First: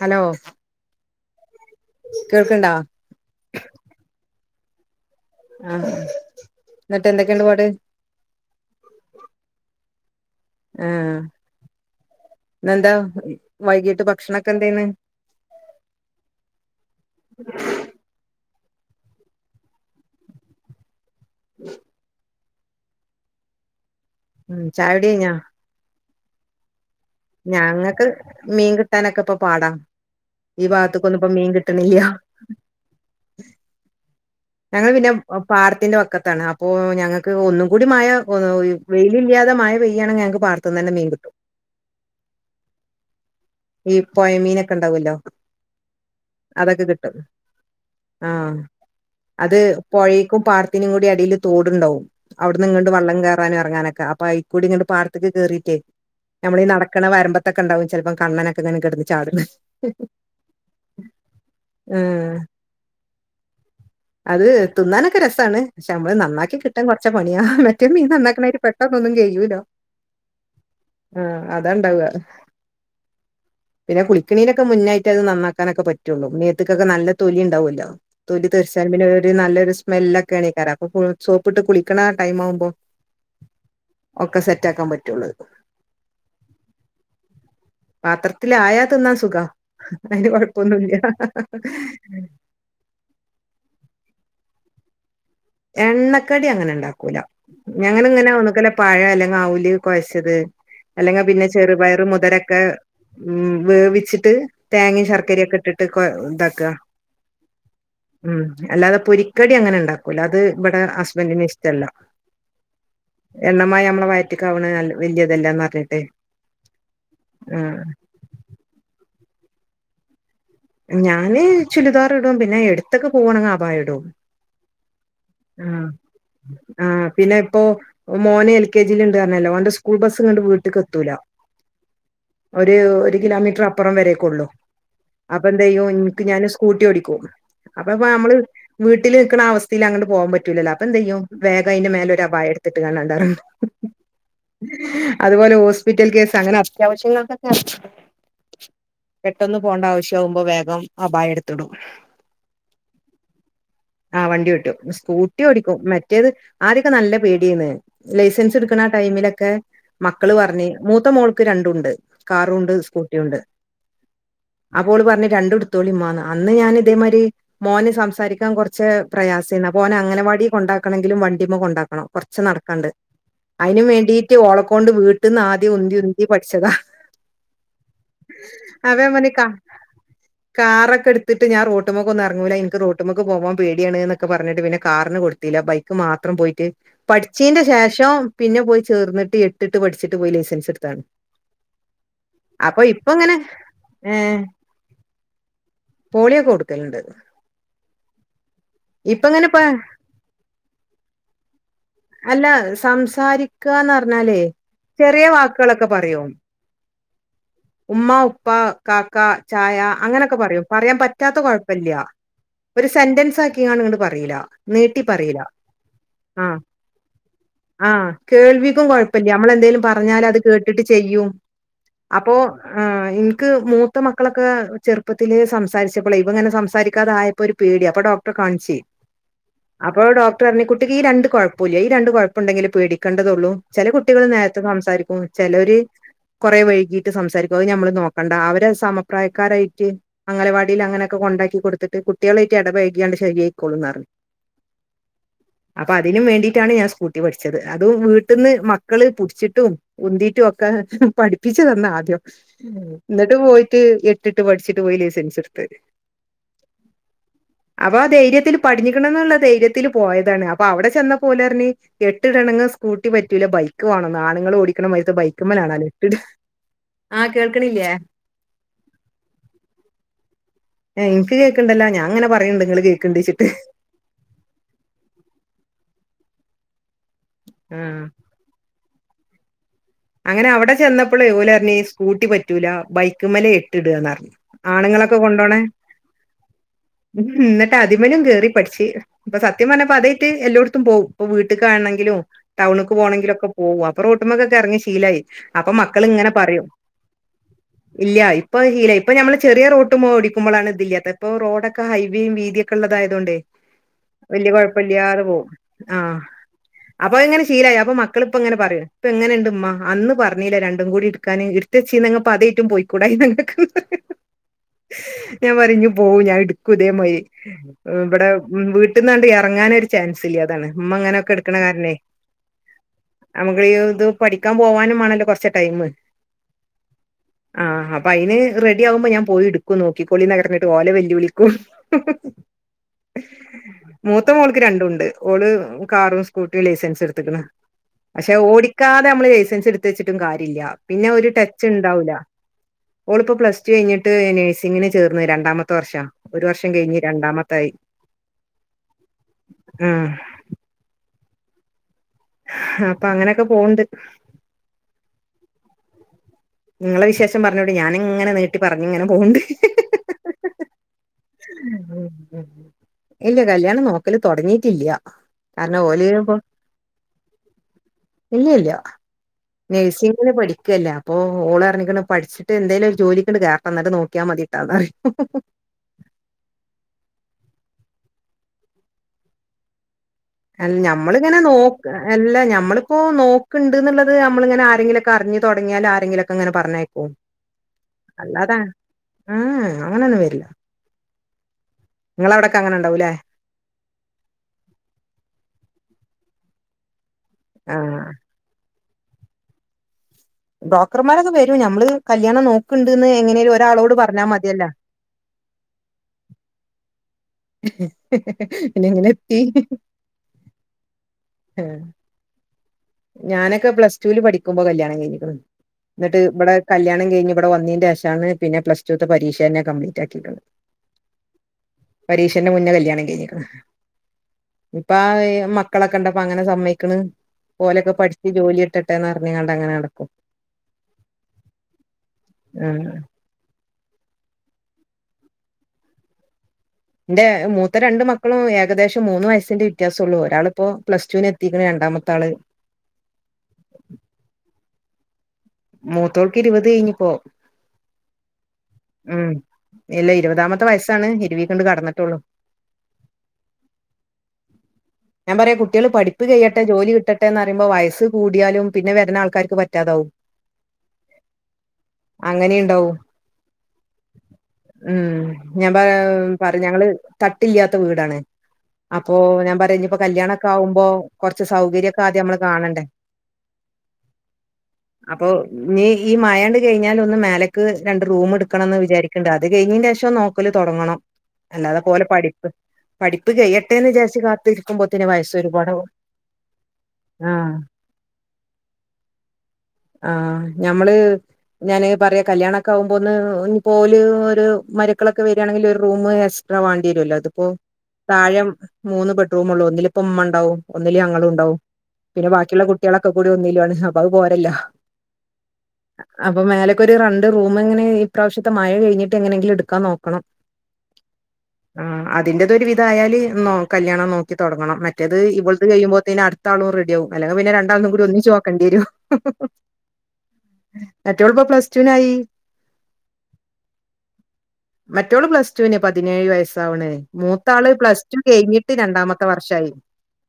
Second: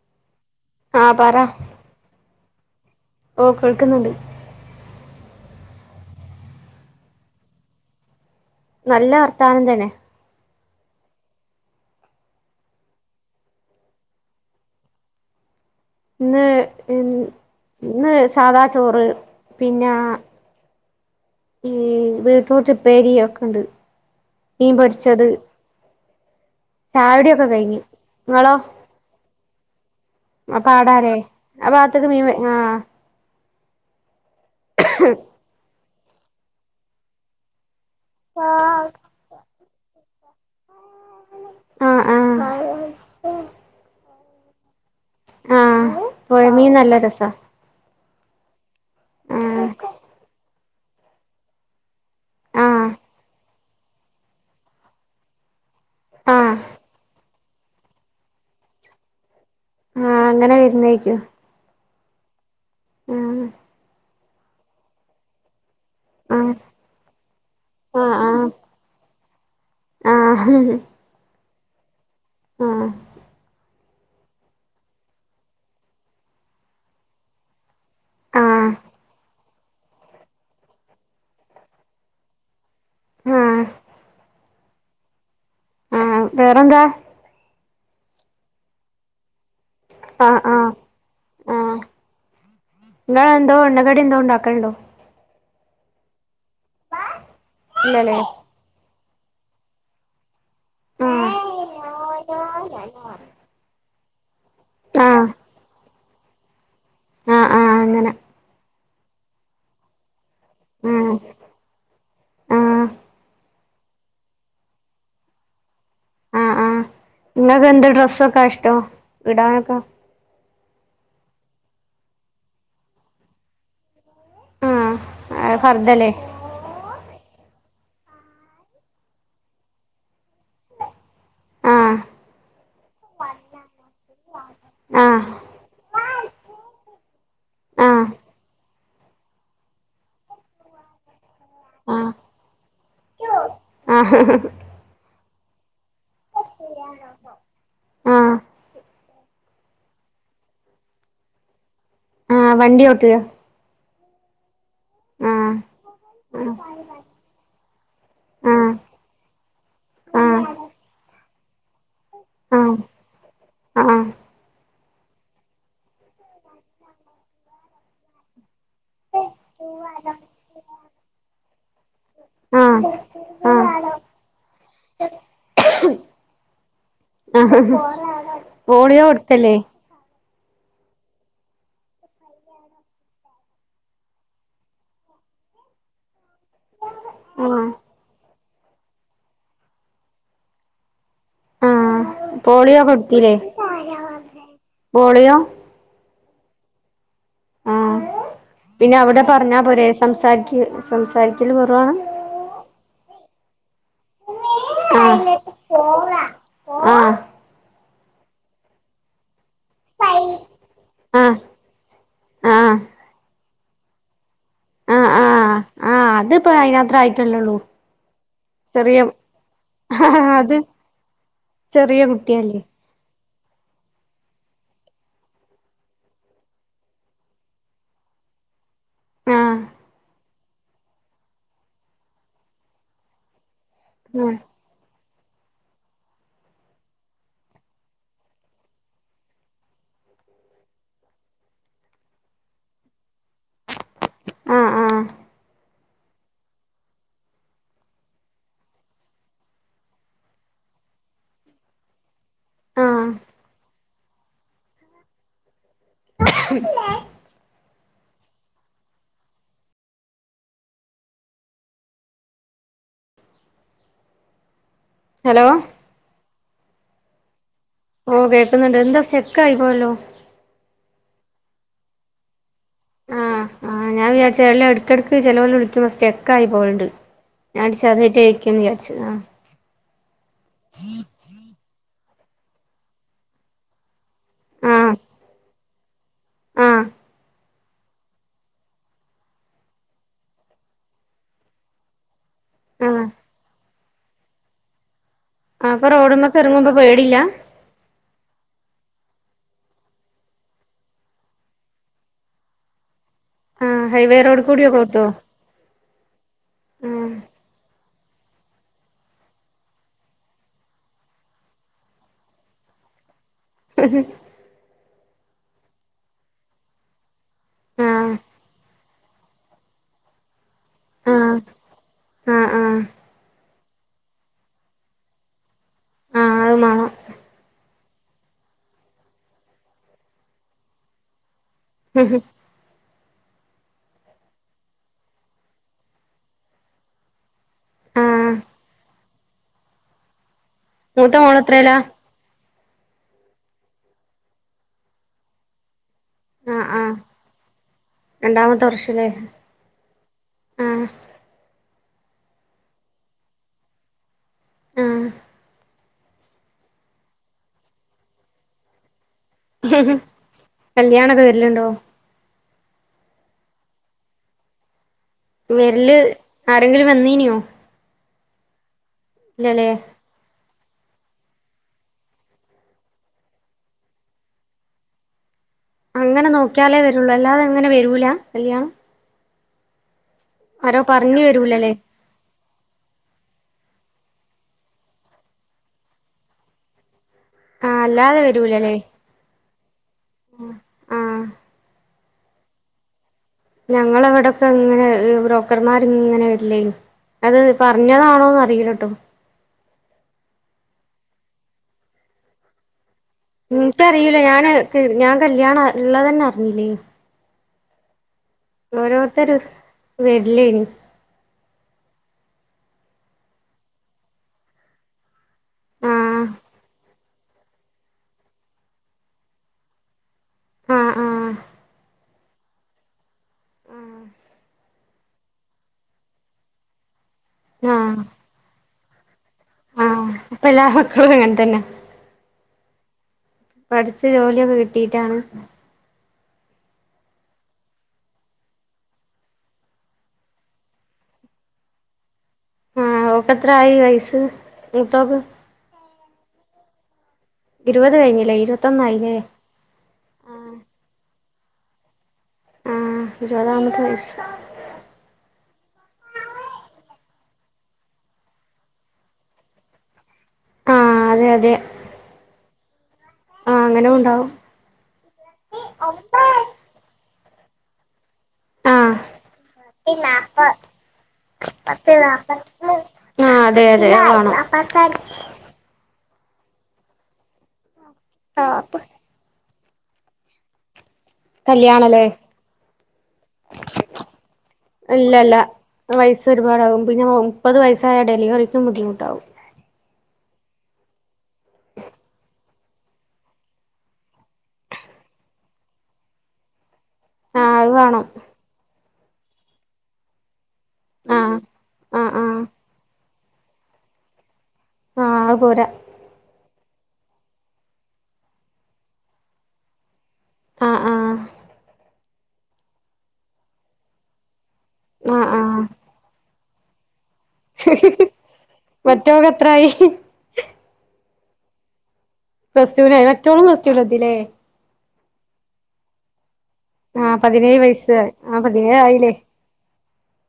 Hello ആഹ് പറ കേൾക്ക്ണ്ടോ ഓഹ് കേൾക്ക്ന്നുണ്ട് ആഹ് ന്നിട്ട് എന്തൊക്കെ ണ്ട് പാട് നല്ല വർത്താനം തന്നെ ആഹ് ഇന്നെന്താ വൈകീട്ട് ഭക്ഷണൊക്കെ എന്തേന്ന് ഇന്ന് ഇന്ന് സാദാ ചോറ് പിന്ന ഈ ബീറ്റ്റൂട്ട് ഉപ്പേരി ഒക്കെണ്ട് ചായുടി കയിഞ്ഞ ചായുടിയൊക്കെ കഴിഞ്ഞു ഞങ്ങക്ക് നിങ്ങളോ മീൻ കിട്ടാനൊക്കെ ഇപ്പൊ പാടാ ആ ഈ പാടാലേ ഭാക്ത്തിക്കൊന്നും ഇപ്പ മീൻ ആ കിട്ടണില്ല്യാ ഭാഗത്തേക്ക് മീൻ ആഹ് ഞങ്ങള് പിന്നെ പാടത്തിന്റെ വക്കത്താണ് പ്പോ ഞങ്ങക്ക് ഒന്നും കൂടി മഴ വെയിലില്ല്യാതെ മഴ പെയ്യാണെ ഞങ്ങക്ക് പാടത്തുന്നന്നെ മീൻ കിട്ടും ആഹ് ആഹ് ഈ പൊയമീനൊക്കെ ഇണ്ടാവല്ലോ ആഹ് പൊയ മീൻ അതൊക്കെ നല്ല കിട്ടും രസാ ആഹ് അത് ആഹ് പൊയേക്കും പാടത്തീനും കൂടി അടിയില് തോടുണ്ടാവും അവിടുന്ന് ഇങ്ങണ്ട് ആഹ് വള്ളം കേറാനും ഇറങ്ങാനൊക്കെ അപ്പൊ അയിക്കൂടി ഇങ്ങണ്ട് പാടത്തേക്ക് കേറീട്ടേ ആഹ് നമ്മളീ നടക്കണ വരമ്പത്തൊക്കെ ഇണ്ടാവും ചിലപ്പം കണ്ണനൊക്കെ ഇങ്ങനെ കിടന്ന് ചാട്ന്നെ ആഹ് അങ്ങനെ വരുന്നേക്കും ആഹ് ആഹ് അത് തിന്നാനൊക്കെ രസാണ് പക്ഷെ നമ്മള് ആഹ് നന്നാക്കി കിട്ടാൻ കുറച്ച് പണിയാ മറ്റേ മീൻ ആഹ് നന്നാക്കണാരി പ ഇപ്പൊന്നും കെയ്യൂല ആഹ് ഹ് ആഹ് അതാ ഇണ്ടാവ [unintelligible] പിന്നെ കുളിക്കണീനൊക്കെ മുന്നായിട്ടത് നന്നാക്കാനൊക്കെ പറ്റുള്ളൂ മേത്ത്ക്കൊക്കെ നല്ല തൊലി ഇണ്ടാവുല്ലോ തൊലി ആഹ് തെറിച്ചാലും പിന്നെ ഒരു നല്ലൊരു സ്മെല്ലേക്കേണ്കാരം അപ്പൊ സോപ്പിട്ട് കുളിക്കണ ടൈം ആവുമ്പോ ആഹ് ഒക്കെ സെറ്റാക്കാൻ പറ്റൊള്ളത് ആഹ് വേറെന്താ പാത്രത്തിലായ തിന്നാ സുഖം അതിന് ആഹ് ആഹ് കൊഴപ്പൊന്നുല്ല നിങ്ങ എന്തോ എണ്ണകടി എന്തോ ഉണ്ടാക്കണ് ണ്ടോ എണ്ണക്കടി അങ്ങനെ ഉണ്ടാക്കൂല ഇല്ലല്ലേ ഞങ്ങളിങ്ങനെ ഒന്നെങ്കി പഴം അല്ലെങ്കി അവുല് കൊയച്ചത് അല്ലെങ്കി ആഹ് പിന്നെ ചെറുപയറ് മുതരക്ക ഉം വേവിച്ചിട്ട് തേങ്ങയും ആഹ് ശർക്കരൊക്കെ ഇട്ടിട്ട് കൊ ഇതാക്ക ആഹ് അങ്ങനെ ഉം അല്ലാതെ പൊരിക്കടി അങ്ങനെ ഇണ്ടാക്കൂല്ല അത് ഇവിടെ ഉം ഹസ്ബന്റിന് ഇഷ്ടല്ല ആഹ് എണ്ണമയം നമ്മളെ വയറ്റിക്കാവണ് വല്യ ഇതെല്ലാന്ന്റിഞ്ഞിട്ട് ആ ഇങ്ങക്ക് എന്ത് കസവ [unintelligible] കഷ്ടം ഇടാനൊക്ക ഞാാന് ചുരിദാർ ഇടും പിന്നെ എടുത്തൊക്കെ പോവാണെങ്കിൽ അബായ ഇടും ആഹ് അത് ആഹ ഫർദല്ലേ ആഹ പിന്നെ ഇപ്പോ മോന് എൽ കെ ജിൽ ഉണ്ട്ന്നറഞ്ഞല്ലോ ഓന്റെ സ്കൂൾ ബസ്സ് ഇങ്ങണ്ട് വീട്ട്ക്ക് എത്തൂല. ആഹ് ഒരു ഒരു കിലോമീറ്റർ അപ്പുറം വരേക്കൊള്ളൂ ആഹ് അപ്പ എന്തെയ്യും ഇനിക്ക് ഞാന് സ്കൂട്ടി ഓടിക്കും അപ്പൊ ആഹ് അപ്പ നമ്മള് വീട്ടിൽ നിൽക്കുന്ന അവസ്ഥയിൽ അങ്ങട്ട് പോവാൻ പറ്റൂലല്ലോ അപ്പൊ എന്തെയ്യും വേഗം അയിന്റെ മേലെ ഒരു അബായ ഇടുത്തിട്ട്കാണ്ട് അണ്ടെറങ്ങും ആഹ് ആഹ് ഹ അതുപോലെ ഹോസ്പിറ്റൽ കേസ് അങ്ങനെ അത്യാവശ്യങ്ങൾക്കൊക്കെ ആഹ് പെട്ടന്ന് പോകണ്ട ആവശ്യവുമ്പോ വേഗം അബായ എടുത്തിടും ആഹ വണ്ടി ഓട്ടോ ആഹ വണ്ടി ഓട്ടും സ്കൂട്ടി ആഹ് ഓടിക്കും മറ്റേത് ആഹ് ആദ്യൊക്കെ നല്ല പേഡ്യേയ്ന്ന് ലൈസൻസ് എടുക്ക്‌ണ ആ ടൈമിലൊക്കെ മക്കള് ആഹ് പറഞ്ഞ് മൂത്ത മോൾക്ക് രണ്ടുംണ്ട് കാറുംണ്ട് ആഹ് സ്കൂട്ടിം ഉണ്ട് ആഹ് അപ്പോള് പറഞ്ഞ് രണ്ടുടുത്തോളി ഉമ്മാന്ന് അന്ന് ഞാൻ ഇതേമാതിരി മോന് സംസാരിക്കാൻ കുറച്ച് പ്രയാസേന്ന് അപ്പൊ ഓനെ ആഹ് അംഗനവാടി കൊണ്ടാക്കണെങ്കിലും വണ്ടിന്മേ കൊണ്ടാക്കണം കൊറച്ച് ആഹ് നടക്കണ്ട് അയിനും ആഹ് വേണ്ടി ഓളക്കൊണ്ട് വീട്ട്ന്ന് ആദ്യം ഉന്തി ഉന്തി പഠിച്ചതാ ആഹ് പോളിയോ അതാ ഞാൻ പറഞ്ഞ് കൊടുത്തല്ലേ കാറൊക്കെ ഇടുത്തിട്ട് ഞാൻ റോട്ടുമക്ക്‌ ഒന്നും ഇറങ്ങൂല്ല ഇനിക്ക് റോട്ടുമക്ക് പോവാൻ പേടിയാണ് എന്നൊക്ക പറഞ്ഞിട്ട് പിന്നെ കാറിന് കൊടുത്തീല, ബൈക്ക് മാത്രം പോയിട്ട് പഠിച്ചീന്റെ ശേഷം പിന്നെ പോയി ചേർന്നിട്ട് എട്ടിട്ട് പഠിച്ചിട്ട് പോയി ലൈസൻസ് എടുത്തതാണ് ആഹ് പോളിയോ അപ്പൊ ഇപ്പൊ കൊടുത്തില്ലേ ഇങ്ങനെ ഏ പോളിയോ പോളിയോ ഒക്കെ കൊടുക്കലുണ്ട് ആഹ ഇനി അവിടെ ഇപ്പ ഇങ്ങനെ പറഞ്ഞാ ഇപ്പ പോരേ സംസാരിരിക്ക സംസാരിക്കല് കുറവവാണ് അല്ല സംസാരി ക്കാന്ന് പറഞ്ഞാലേ ചെറിയ ആഹ് വാക്കുകളൊക്കെ പറയും ആഹ് ഉമ്മ ഉപ്പ കാക്ക ചായ അങ്ങനെയൊക്കെ പറയും പറയാൻ ആഹ് പറ്റാത്ത കൊഴപ്പല്ല ആഹ് ഒര് സെന്റൻസാക്കിക്കാണ്ട് ഇങ്ങട്ട് പറീല നീട്ടി ആഹ് പറീല ആഹ് ത്തെല്ലോള്ളൂ ആഹ് കേൾവിക്കും കുഴപ്പല്ല്യ നമ്മളെന്തേലും പറഞ്ഞാലത് അത് കേട്ട്ട്ട് ചെയ്യും ചെറിയ അപ്പോ കുട്ടിയല്ലേ ആഹ് ഇൻക്ക് മൂത്ത മക്കളൊക്കെ ചെറ്പ്പത്തിലേ സംസാരിച്ചപ്പളെ ഇവനിങ്ങനെ സംസാരിക്കാതായ ഇപ്പൊര് പേടി അപ്പൊ ഡോക്ടറേ കാണിച്ച് ആഹ് അപ്പോ ഡോക്ടറ് പറഞ്ഞ് കുട്ടിക്ക് ഈ രണ്ട് കുഴപ്പല്ല്യ ഈ രണ്ട് കൊഴപ്പണ്ടെങ്കി പേടിക്കേണ്ടതൊള്ളൂ ചെല കുട്ടികൾ ആഹ് നേരത്തെ സംസാരിക്കും ചെലൊര് കുറെ വൈകീട്ട് സംസാരിക്കും അത് ഞമ്മള് നോക്കണ്ട അവരെ സമപ്രായക്കാരായിട്ട് അംഗനവാടില് അങ്ങനൊക്കെ കൊണ്ടാക്കി കൊട്ത്തിട്ട് കുട്ട്യേളായിട്ട് എടപഴക്യാണ്ട് ശരിയായിക്കൊള്ളുന്നറഞ്ഞ് ആഹ് ആഹ് അപ്പതിന് വേണ്ടി ട്ടാണ് ഞാൻ സ്കൂട്ടി പഠിച്ചത് അതും വീട്ട്ന്ന് മക്കള് പുടിച്ചിട്ടും ഉന്തീട്ടും ഒക്കെ പഠിപ്പിച്ച് തന്നാദ്യം ആഹ് ഇന്നട്ട് പോയിട്ട് എട്ടിട്ട് പഠിച്ചിട്ട് പോയി ലൈസൻസ്ട്ത്ത് ആഹ് അപ്പൊ ആ ധൈര്യത്തിൽ പഠിഞ്ഞ്ക്ക്ണ്ന്ന്ള്ള ധൈര്യത്തില് പോയതാണ് അപ്പൊ അവിടെ ചെന്ന പ്പൊ ഓലെറ്ഞ്ഞ് എട്ടിടണെങ്ങ് സ്കൂട്ടി പറ്റൂല ബൈക്ക് വാണം ആണ്ങ്ങള് ഓടി ക്ക്ണ മതിരിത്തെ ഹലോ ബൈക്ക്മ്മലാണോലോ എട്ട്ടാ ആഹ് കേൾക്ക്ണില്ലേ ഓഹ് കേക്ക്ന്ന്ണ്ട് എന്താ സ്റ്റെക്കായി പോയല്ലോ ഏഹ് ഇൻക്ക് കേക്ക്ണ്ടല്ലോ ഞാന്ങ്ങനെ പറയ്ണ്ട് ഇങ്ങള് ആഹ് കേക്ക്ണ്ടേച്ചിട്ട് ആഹ് ഞാൻ വിചാരിച്ച് എല്ലാ എടക്ക്കെടക്ക് ചെലോല് വിളിക്കുമ്പോ സ്റ്റെക്കായി പോവല്ണ്ട് ഞാൻ ആ അടിച്ചാഞ്ഞിട്ടേക്കും വിചാരിച്ചു ആഹ് അങ്ങനെ അവ്ടെ ചെന്നപ്പളെ ഓല്റ്ഞ്ഞ് സ്കൂട്ടി പറ്റൂല ബൈക്ക്മ്മല് എട്ട്ടാന്ന്റ്ഞ്ഞ് ആഹ് ആണ്ങ്ങളൊക്കെ കൊണ്ടോണേ ആഹ് ഉം ഇന്നെട്ട് അതിമ്മലും കേറി പഠിച്ച് ഇപ്പൊ സത്യം പറഞ്ഞാ അതായിട്ട് എല്ലോട്ത്തും പോവും ഇപ്പൊ വീട്ട്ക്കാണെങ്കിലും ടൗണ്ക്ക് ആഹ് പോണങ്കിലൊക്കെ പോവും അപ്പൊ റോട്ട്മ്മക്കൊക്കെ എറങ്ങി ശീലായി അപ്പം ആഹ് അപ്പൊ മക്കള് ഇങ്ങനെ റോഡുമ്മക്ക് പറയും ഇറങ്ങുമ്പോ പേടില്ല ഇല്ല്യ ഇപ്പ ഇല്ല ഇപ്പ ഞമ്മള് ചെറിയ റോട്ട്മ്മെ ഓടിക്കുമ്പളാണ് ഇതില്ലാത്തെ ഇപ്പൊ റോഡൊക്കെ ഹൈവേം വീതി ക്കെള്ളതായൊണ്ടേ ആഹ് ഹൈവേ റോഡ് വല്യ കൂടിയൊക്കെ ഓട്ടോ കൊഴപ്പല്ല്യാതെ പോവും ആഹ് ആഹ് അപ്പത് ഇങ്ങനെ ശീലായി അപ്പൊ മക്കളിപ്പങ്ങനെ പറിം ഇപ്പൊ എങ്ങനെണ്ട്മ്മാ അന്ന് പറഞ്ഞിലേ രണ്ടുകൂടിട്ക്കാന് ഇട്ത്തെച്ചീന്നെങ്ങ്പ്പോ അതേറ്റും പോയിക്കൂടായിനൊ നിങ്ങക്ക് ഉ ഞാൻ പറിം ഇഞ്ഞ് പോവും ഞാൻ ഇട്ക്കും ഇതേമാതിരി ആഹ് ഇബടെ വീട് ട്ട്ന്നാണ്ട് എറങ്ങാനൊരു ചാൻസ് ഇല്ല അതാണ് ഇമ്മ ഇങ്ങനെ ആഹ് കേട്ക്ക്ണ കാരണേ ആഹ് ആഹ് നമ് [unintelligible] ഇത് പഠിക്കാൻ പോവാനും മാണല്ലോ കൊറച്ചോര് ടൈമ് ആഹ് അത് മാണം ആഹ് അപ്പയിന് റെഡിയാവുമ്പോ ഞാൻ പോയിട്ക്കും നോക്കിക്കൊളിന്നറ്ഞ്ഞിട്ട് ഓലെ വെല്ലുവിളിക്കും മൂത്ത മൊള്ക്ക് രണ്ടുണ്ട് ഓള് കാറും സ്കൂട്ടിയും ലൈസൻസ്ട്ത്ത്ക്ക്ണ് ആഹ് പക്ഷെ ഓടിക്കാതെ നമ്മള് ലൈസൻസ് ഇട്ത്തെച്ചിട്ടും കാര്യല്ല പിന്നെ മൂത്ത ഒരു മോള് എത്രേലാ ടച്ച്ണ്ടാവൂല ഓള്പ്പോ പ്ലസ് ടു കഴിഞ്ഞിട്ട് നേഴ്സിങ്ങിന് ചേർന്ന് രണ്ടാമത്തെ വർഷാ ഒരു ആഹ് വർഷം ആഹ് കഴിഞ്ഞ് രണ്ടാമത്തായി രണ്ടാമത്തെ വർഷല്ലേ ഉം ആഹ് ആഹ് അപ്പ അങ്ങനെയൊക്കെ പോവ്ണ്ട് ആഹ് ഇങ്ങളെ വിശേഷം പറഞ്ഞോളി ഞാനിങ്ങനെ നീട്ടി പറഞ്ഞ് ഇങ്ങനെ പോവ്ണ്ട് കല്ല്യാണൊക്കെ ഇല്ല കല്യാണം നോക്കല് തൊടങ്ങിട്ടില്ല കാരണം വെരല് ഓലേലിപ്പം ആരെങ്കിലും വന്നീനിയോ ഇല്ലല്ല്യ ഇല്ലല്ലേ നെഴ്സിങ്ങിന് പഠിക്കല്ല ഇപ്പ ഓൾ പർണ്ക്ക്ണ് പഠിച്ചിട്ട് എന്തെലും ഒര് ജോലിക്ക് ഇങ്ങെട്ട് കേറട്ടെ ഇന്നെട്ട് നോക്കിയാ മതിട്ടാന്ന് പറിം അങ്ങനെ നോക്കിയാലെ വെരു ഒള്ളു അല്ലാതെ അങ്ങനെ വെരൂലാ കല്യാണം അല്ല ആരോ ഞമ്മെൾ പറഞ്ഞു ഇങ്ങനെ വരൂലല്ലേ നോക്കാ അല്ല ഞമ്മളിപ്പോ നോക്ക്ണ്ട്ന്ന് ഇള്ളെത് നമ്മെൾ ഇങ്ങനെ ആരെങ്കിലും ഒക്കെ അറിഞ്ഞ് തൊടങ്ങിയാൽ ആരെങ്കിലൊക്കെ ഇങ്ങനെ പർണെയ്ക്കും ആഹ് അല്ലാതെ അങ്ങനെ വരൂലല്ലേ ഏഹ് എഹ് അങ്ങനെ ഒന്നും വെര്‌ലാ ആഹ് ഇങ്ങളെ അയുടെക്കെ അങ്ങനെ ഇണ്ടാവും ലെ ഞങ്ങള ഇവടൊക്കെ ഇങ്ങനെ ബ്രോക്കെർന്മാര് ഇങ്ങനെ വെര്ലെയിനി അതായെത് ആ പർഞ്ഞതാണോന്ന് അറീല്ലട്ടോ ബ്രോക്കെർമാരൊക്കെ വെരും നമ്മെൾ കല്യാണം നോക്ക്ണ്ട്ന്ന് എങ്ങനെലും ഒരാളോട് ഇൻക്കറിയൂല പറഞ്ഞാ ഞാന് മതിയെല്ലോ ഞാൻ കല്യാണം ഇള്ളതെന്നെ അർഞ്ഞില്ലെയ്നി പിന്നെ എങ്ങനെ ഓരോരുത്തര് എത്തി വരില്ലേനി ഏഹ് ഞാനൊക്കെ പ്ലസ് ടൂൽ പഠിക്കുമ്പോ കല്യാണം കെഴ്ഞ്ഞ്ക്ക്ണ് ഇന്നെട്ട് ആഹ് ഇബെടെ കല്യാണം കെഴ്ഞ്ഞു ഇബെടെ വന്നീന്റെഷാണ് പിന്നെ പ്ലസ് ടുത്തെ പരീക്ഷയെന്നെ കംപ്ലീറ്റ് ആക്കിട്ട് ഇള്ളെത് ആഹ് ആഹ് പരീ ക്ഷന്റെ മുന്നെ കല്യാണം കെഴ്ഞ്ഞ്ക്ക്ണ് ഇപ്പ ആഹ് ഏഹ് മക്കളൊക്കെ ഇണ്ടപ്പ അങ്ങനെ സമ്മെയ്ക്ക്ണ് ഇപ്പ ഓലൊക്കെ ആഹ് പഠിച്ച് ജോലി കിട്ടട്ടെന്ന് പർണ് കാണ്ട് അങ്ങനെ ആഹ് നടക്കും ഇപ്പ എല്ലാ മക്കെളും അങ്ങെൻ തെന്നെ ആഹ് പഠിച്ച് ജോലിയൊക്കെ കിട്ടിട്ടാണ് ഇന്റെ മൂത്ത രണ്ട് മക്കളും ഏകദേശം മൂന്ന് വയസിന്റെ വിത്യാസൊള്ളു. ഒരാൾ ഇപ്പൊ പ്ലസ് ടുന് എത്തിക്ക്ണ് രണ്ടാമത്തെ ആൾ ആഹ് ഓക്ക് എത്ര ആയി വയസ്സ്? മൂത്തോക്ക്? മൂത്തോൾക്ക് ഇര്‌വെത് കെഴ്ഞ്ഞ് ഇപ്പോ ഇര്‌വെത് കഴിഞ്ഞ് ലെ ഇര്‌വെ ഉം ഇല്ല ഇര്‌വതാമത്തെ വയസ്സാണ് ഇര്‌വീക്ക് ഇണ്ട് കട്ന്ന്ട്ടൊള്ളു ആഹ് ഇര്‌വതാമത്തെ വയസ്സ് ഞാൻ പറയാ കുട്ടിയാൾ പഠിപ്പ് കയ്യട്ടെ ജോലി കിട്ടട്ടേന്ന് പറിയിമ്പം വയസ്സ് കൂടിയാലും പിന്നെ വെര്ന ആൾക്കാർക്ക് പറ്റാതാവും ആഹ് അതെ അതെ അങ്ങനിം ഇണ്ടാവും ആഹ് അങ്ങനെ ഉണ്ടാവും ഉം ഞാൻ പറ ആഹ് പറിം ഞങ്ങെൾ തട്ട് ഇല്ലാത്ത വീടാണ് അപ്പോ ഞാൻ പറിയാ ഇഞ്ഞ് ആഹ് അതെ ആദ്യം അതെ നമ്മള് കാണണ്ടേ അഹ് വാണം [inaudible] ഇഞ്ഞി ഈ മഴാണ്ട് കഴിഞ്ഞാൽ ഒന്ന് മേലെക്ക് രണ്ട് റൂമ് ഇട്ക്കെണംന്ന് വിചാരി ക്ക്ണ്ട് അത് കഴിഞ്ഞിന്റെഷം നോക്കെല് തൊടങ്ങണം അല്ലാതെ ഇപ്പ കല്യാണല്ലേ ഓലെ പഠിപ്പ് പഠിപ്പ് കയ്യട്ടേന്ന് വിചാരിച്ച് കാത്ത് ഇല്ല ഇല്ല വയസ്സ് ഒര് പാടാകും. പിന്നെ ആഹ് മുപ്പെത് വയസ്സായ ഡെലിവെറിക്കും ബുദ്ധിമുട്ടാവും ആഹ് ഞമ്മെൾ ഞാന് പറിയാ കല്യാണ ഒക്കെ ആവുമ്പോ ഒന്ന് ഇഞ്ഞ് ഇപ്പ ഓല് ഒര് മരൊക്കളൊക്കെ വെരാണെങ്കി ഒര് റൂമ് എക്സ്ട്രാ വാണ്ടി വെരോല്ലോ ഇത് ഇപ്പോ ആഹ് അത് വേണം താഴെ മൂന്ന് ബെഡ്റൂമൊള്ളു. ഒന്നിൽ ഇപ്പ ഇമ്മണ്ടാവും ഒന്നിൽ ഞങ്ങളും ആഹ് ഇണ്ടാവും. ആഹ് പിന്നെ ആഹ് ബാക്കിള്ള കുട്ടിയാളൊക്കെ കൂടി ഒന്നിലും ആണ്. അപ്പ അഹ് പോരല്ലോ ആഹ് അഹ് പോരാ അപ്പ മേലെക്കൊര് റണ്ട് റൂമ് എങ്ങനെ ഇപ്രാവശ്യത്തെ മഴ ക കെഴ്ഞ്ഞിട്ട് എങ്ങനെയെങ്കിലും ഇട്ക്കാൻ നോക്കണം ആഹ് ആഹ് ആഹ് അതിന്റെത് ഒര് വിധായാൽ നോ കല്യാണം നോക്കി തൊട്ങ്ങണം മറ്റേത് ആഹ് ഇവെൾത് ആഹ് കഴിയുമ്പോത്തിന് അട് ത്താളും റെഡിയാവും അല്ലെങ്കി പിന്നെ രണ്ടാൾതും കൂടി ഒര്മിച്ച് നോക്കെണ്ടിയെരും മറ്റോക്ക് എത്രായി മറ്റോൾ ഇപ്പം പ്ലസ് ടുനായി പ്ലസ് ടുനായി മറ്റോളും പ്ലസ് ടുൽ എത്തിലെ മറ്റോള് പ്ലസ് ടുന് പതിനേഴ് വയസ്സാവ്ണ് ആഹ് പതിനേഴ് മൂത്താൾ വയസ്സ് പ്ലസ് ടു ആഹ് കെഴിഞ്ഞിട്ട് പതിനേഴായില്ലേ രണ്ടാമത്തെ വർഷായി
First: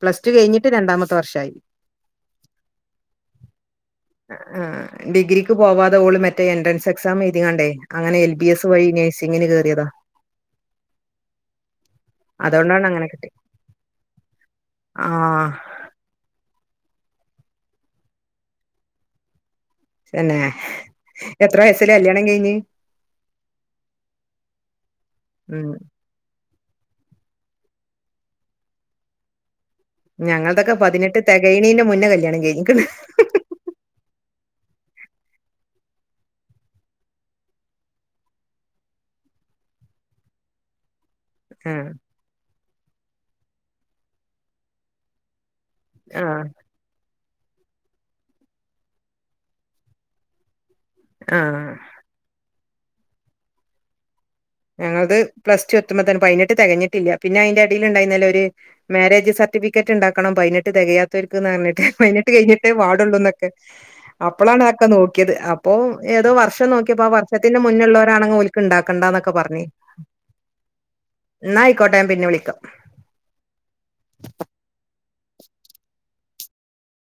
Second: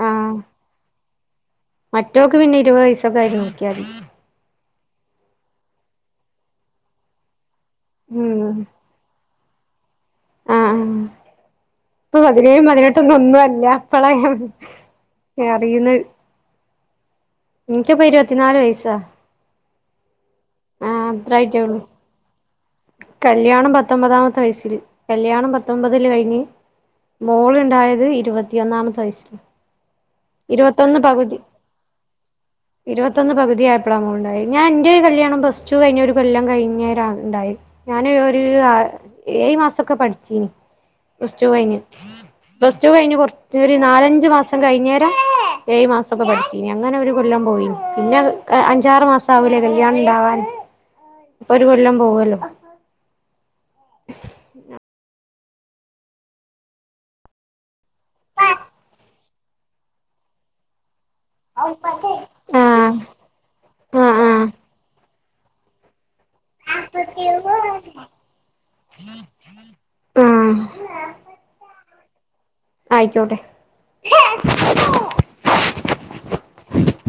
പ്ലസ് ടു ആഹ് കെഴ്ഞ്ഞിട്ട് രണ്ടാമത്തെ വർഷായി മറ്റോക്ക് പിന്നെ ഇര്‌വെയ് വെയ്സ്റ്റൊക്കെ ആയിട്ട് നോക്കിയാ മതി അഹ് ആഹ് ഡിഗ്രിക്ക് പോവാതെ ഓൾ മറ്റേ എൻട്രൻസ് എക്സാം എഴുതി കാണ്ടെയ് അങ്ങനെ എൽ ബി ഉം എസ് വഴി നെസ് സിംഗിന് കേറിയെതാ ആഹ് ആഹ് ഇപ്പൊ പതിനേഴും അതുകൊണ്ടാണ് അങ്ങനെ പതിനെട്ടൊന്നും കിട്ടി ഒന്നും അല്ല ഇപ്പളങ്ങൾത് ആഹ് അറിയുന്നത് എനിക്കിപ്പൊ ഇരുവത്തിനാല് വയസ്സാ തന്നെ ആഹ് എത്ര അത്രായിട്ടേ ഉള്ളൂ വയസ്സില കല്യാണം കയിഞ്ഞ് കല്യാണം പത്തൊമ്പതാമത്തെ വയസ്സില് കല്യാണം ഉം പത്തൊമ്പത് തില് കഴിഞ്ഞ് മോള്ണ്ടായത് ഇരുപത്തിയൊന്നാമത്തെ വയസ്സില് ഞങ്ങൾതൊക്കെ ഇരുപത്തൊന്ന് പതിനെട്ട് പകുതി തെകയ്ണീന്റെ മുന്നെ കല്യാണം കഴിഞ്ഞ്ക്ക്ണ് അപ്പളാ മോള്ണ്ടായി ഞാൻന്റെ കല്യാണം പ്ലസ് ടു കഴിഞ്ഞ് ഒരു കൊല്ലം കഴിഞ്ഞേരാണ് ഇണ്ടായെ ഞാന് ഒരു ആഹ് ഏഴ് മാസൊക്കെ പഠിച്ചീന് പ്ലസ് ടു കഴിഞ്ഞ് ആഹ് പ്ലസ് ടു കഴിഞ്ഞ് കുറച്ച് ഒരു നാലഞ്ചു മാസം കഴിഞ്ഞേരം ഏഴ്‌ മാസൊക്കെ ആഹ് പഠിച്ചീ അങ്ങനെ ഒരു കൊല്ലം പോയിനി പിന്നെ അഞ്ചാറ് മാസം ആവൂലേ കല്യാണം ഇണ്ടാവാൻ അപ്പൊ ഒരു ആഹ് കൊല്ലം പോവോല്ലോ ഞങ്ങൾത് പ്ലസ് ടു എത്തുമ്പൊ തന്നെ പയിനെട്ട് തെകഞ്ഞിട്ടില്ല. പിന്നെ അയിന്റെ എടീല്ണ്ടായിന്നല്ലോ ഒര് മാരേജ് സർട്ടിഫിക്കറ്റ് ഇണ്ടാക്കണം പയിനെട്ട് തെകയാത്തോർക്ക്ന്ന് പറഞ്ഞിട്ട് പയിനെട്ട് കയിഞ്ഞിട്ടെ ആഹ് ആഹ് പാടുള്ളൂ ന്നൊക്കെ അപ്പളാണ് അതൊക്കെ നോക്കിയത് അപ്പോ ഏതോ വർഷം നോക്കിയപ്പോ ആഹ് ആ വർഷത്തിന്റെ മുന്നെള്ളോരാണെങ്ങി ഓല് ൽക്ക് ഇണ്ടാക്കണ്ടന്നൊക്കെ പറഞ്ഞ് ആഹ് ഇന്നാ ആയിക്കോട്ടെ ഞാൻ പിന്നെ വിളിക്കാം ആയിക്കോട്ടെ [inaudible]